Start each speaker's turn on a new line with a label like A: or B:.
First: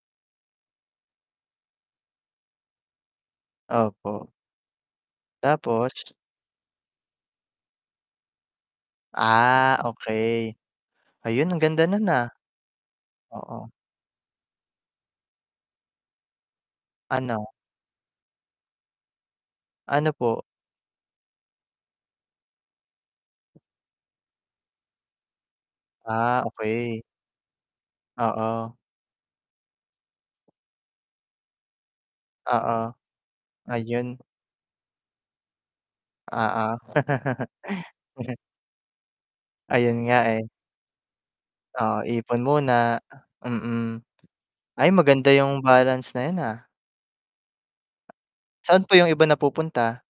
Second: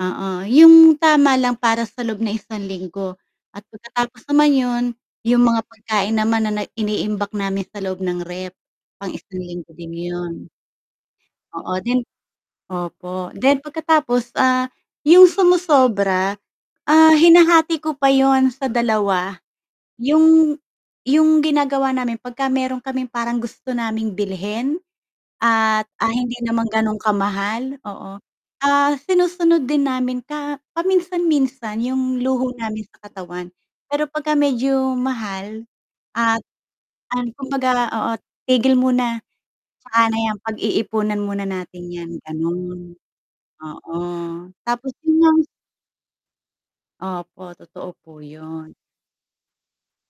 A: Oo, yung tama lang para sa loob ng isang linggo at pagkatapos
B: Opo.
A: naman yun, yung mga
B: Tapos?
A: pagkain naman na na iniimbak namin sa loob ng ref, pang isang linggo
B: Ah,
A: din 'yon.
B: okey. Ayun, ang
A: Oo,
B: ganda
A: then
B: nun, ah.
A: opo, then
B: Oo.
A: pagkatapos ah, yung sumosobra, ah,
B: Ano?
A: hinahati ko pa yun sa 2.
B: Ano po?
A: Yung yung ginagawa namin pagka meron kaming parang gusto naming bilhin at, ah, hindi
B: Ah,
A: naman ganun
B: okey.
A: kamahal oo,
B: Oo.
A: ah, sinusunod din namin ka paminsan-minsan yung luho namin
B: Oo,
A: sa katawan. Pero
B: ayun.
A: pagka medyo mahal at
B: Oo.
A: an kumbaga oo tigil muna,
B: Ayun
A: "Tsaka na
B: nga,
A: yan,
B: eh.
A: pag-iipunan muna natin
B: Oo,
A: yan."
B: ipon
A: ganun.
B: muna,
A: Oo,
B: mm. Ay,
A: tapos yun
B: maganda
A: ngang
B: yung balance na yun, ah.
A: Opo, totoo po yun.
B: Saan po yung iba napupunta?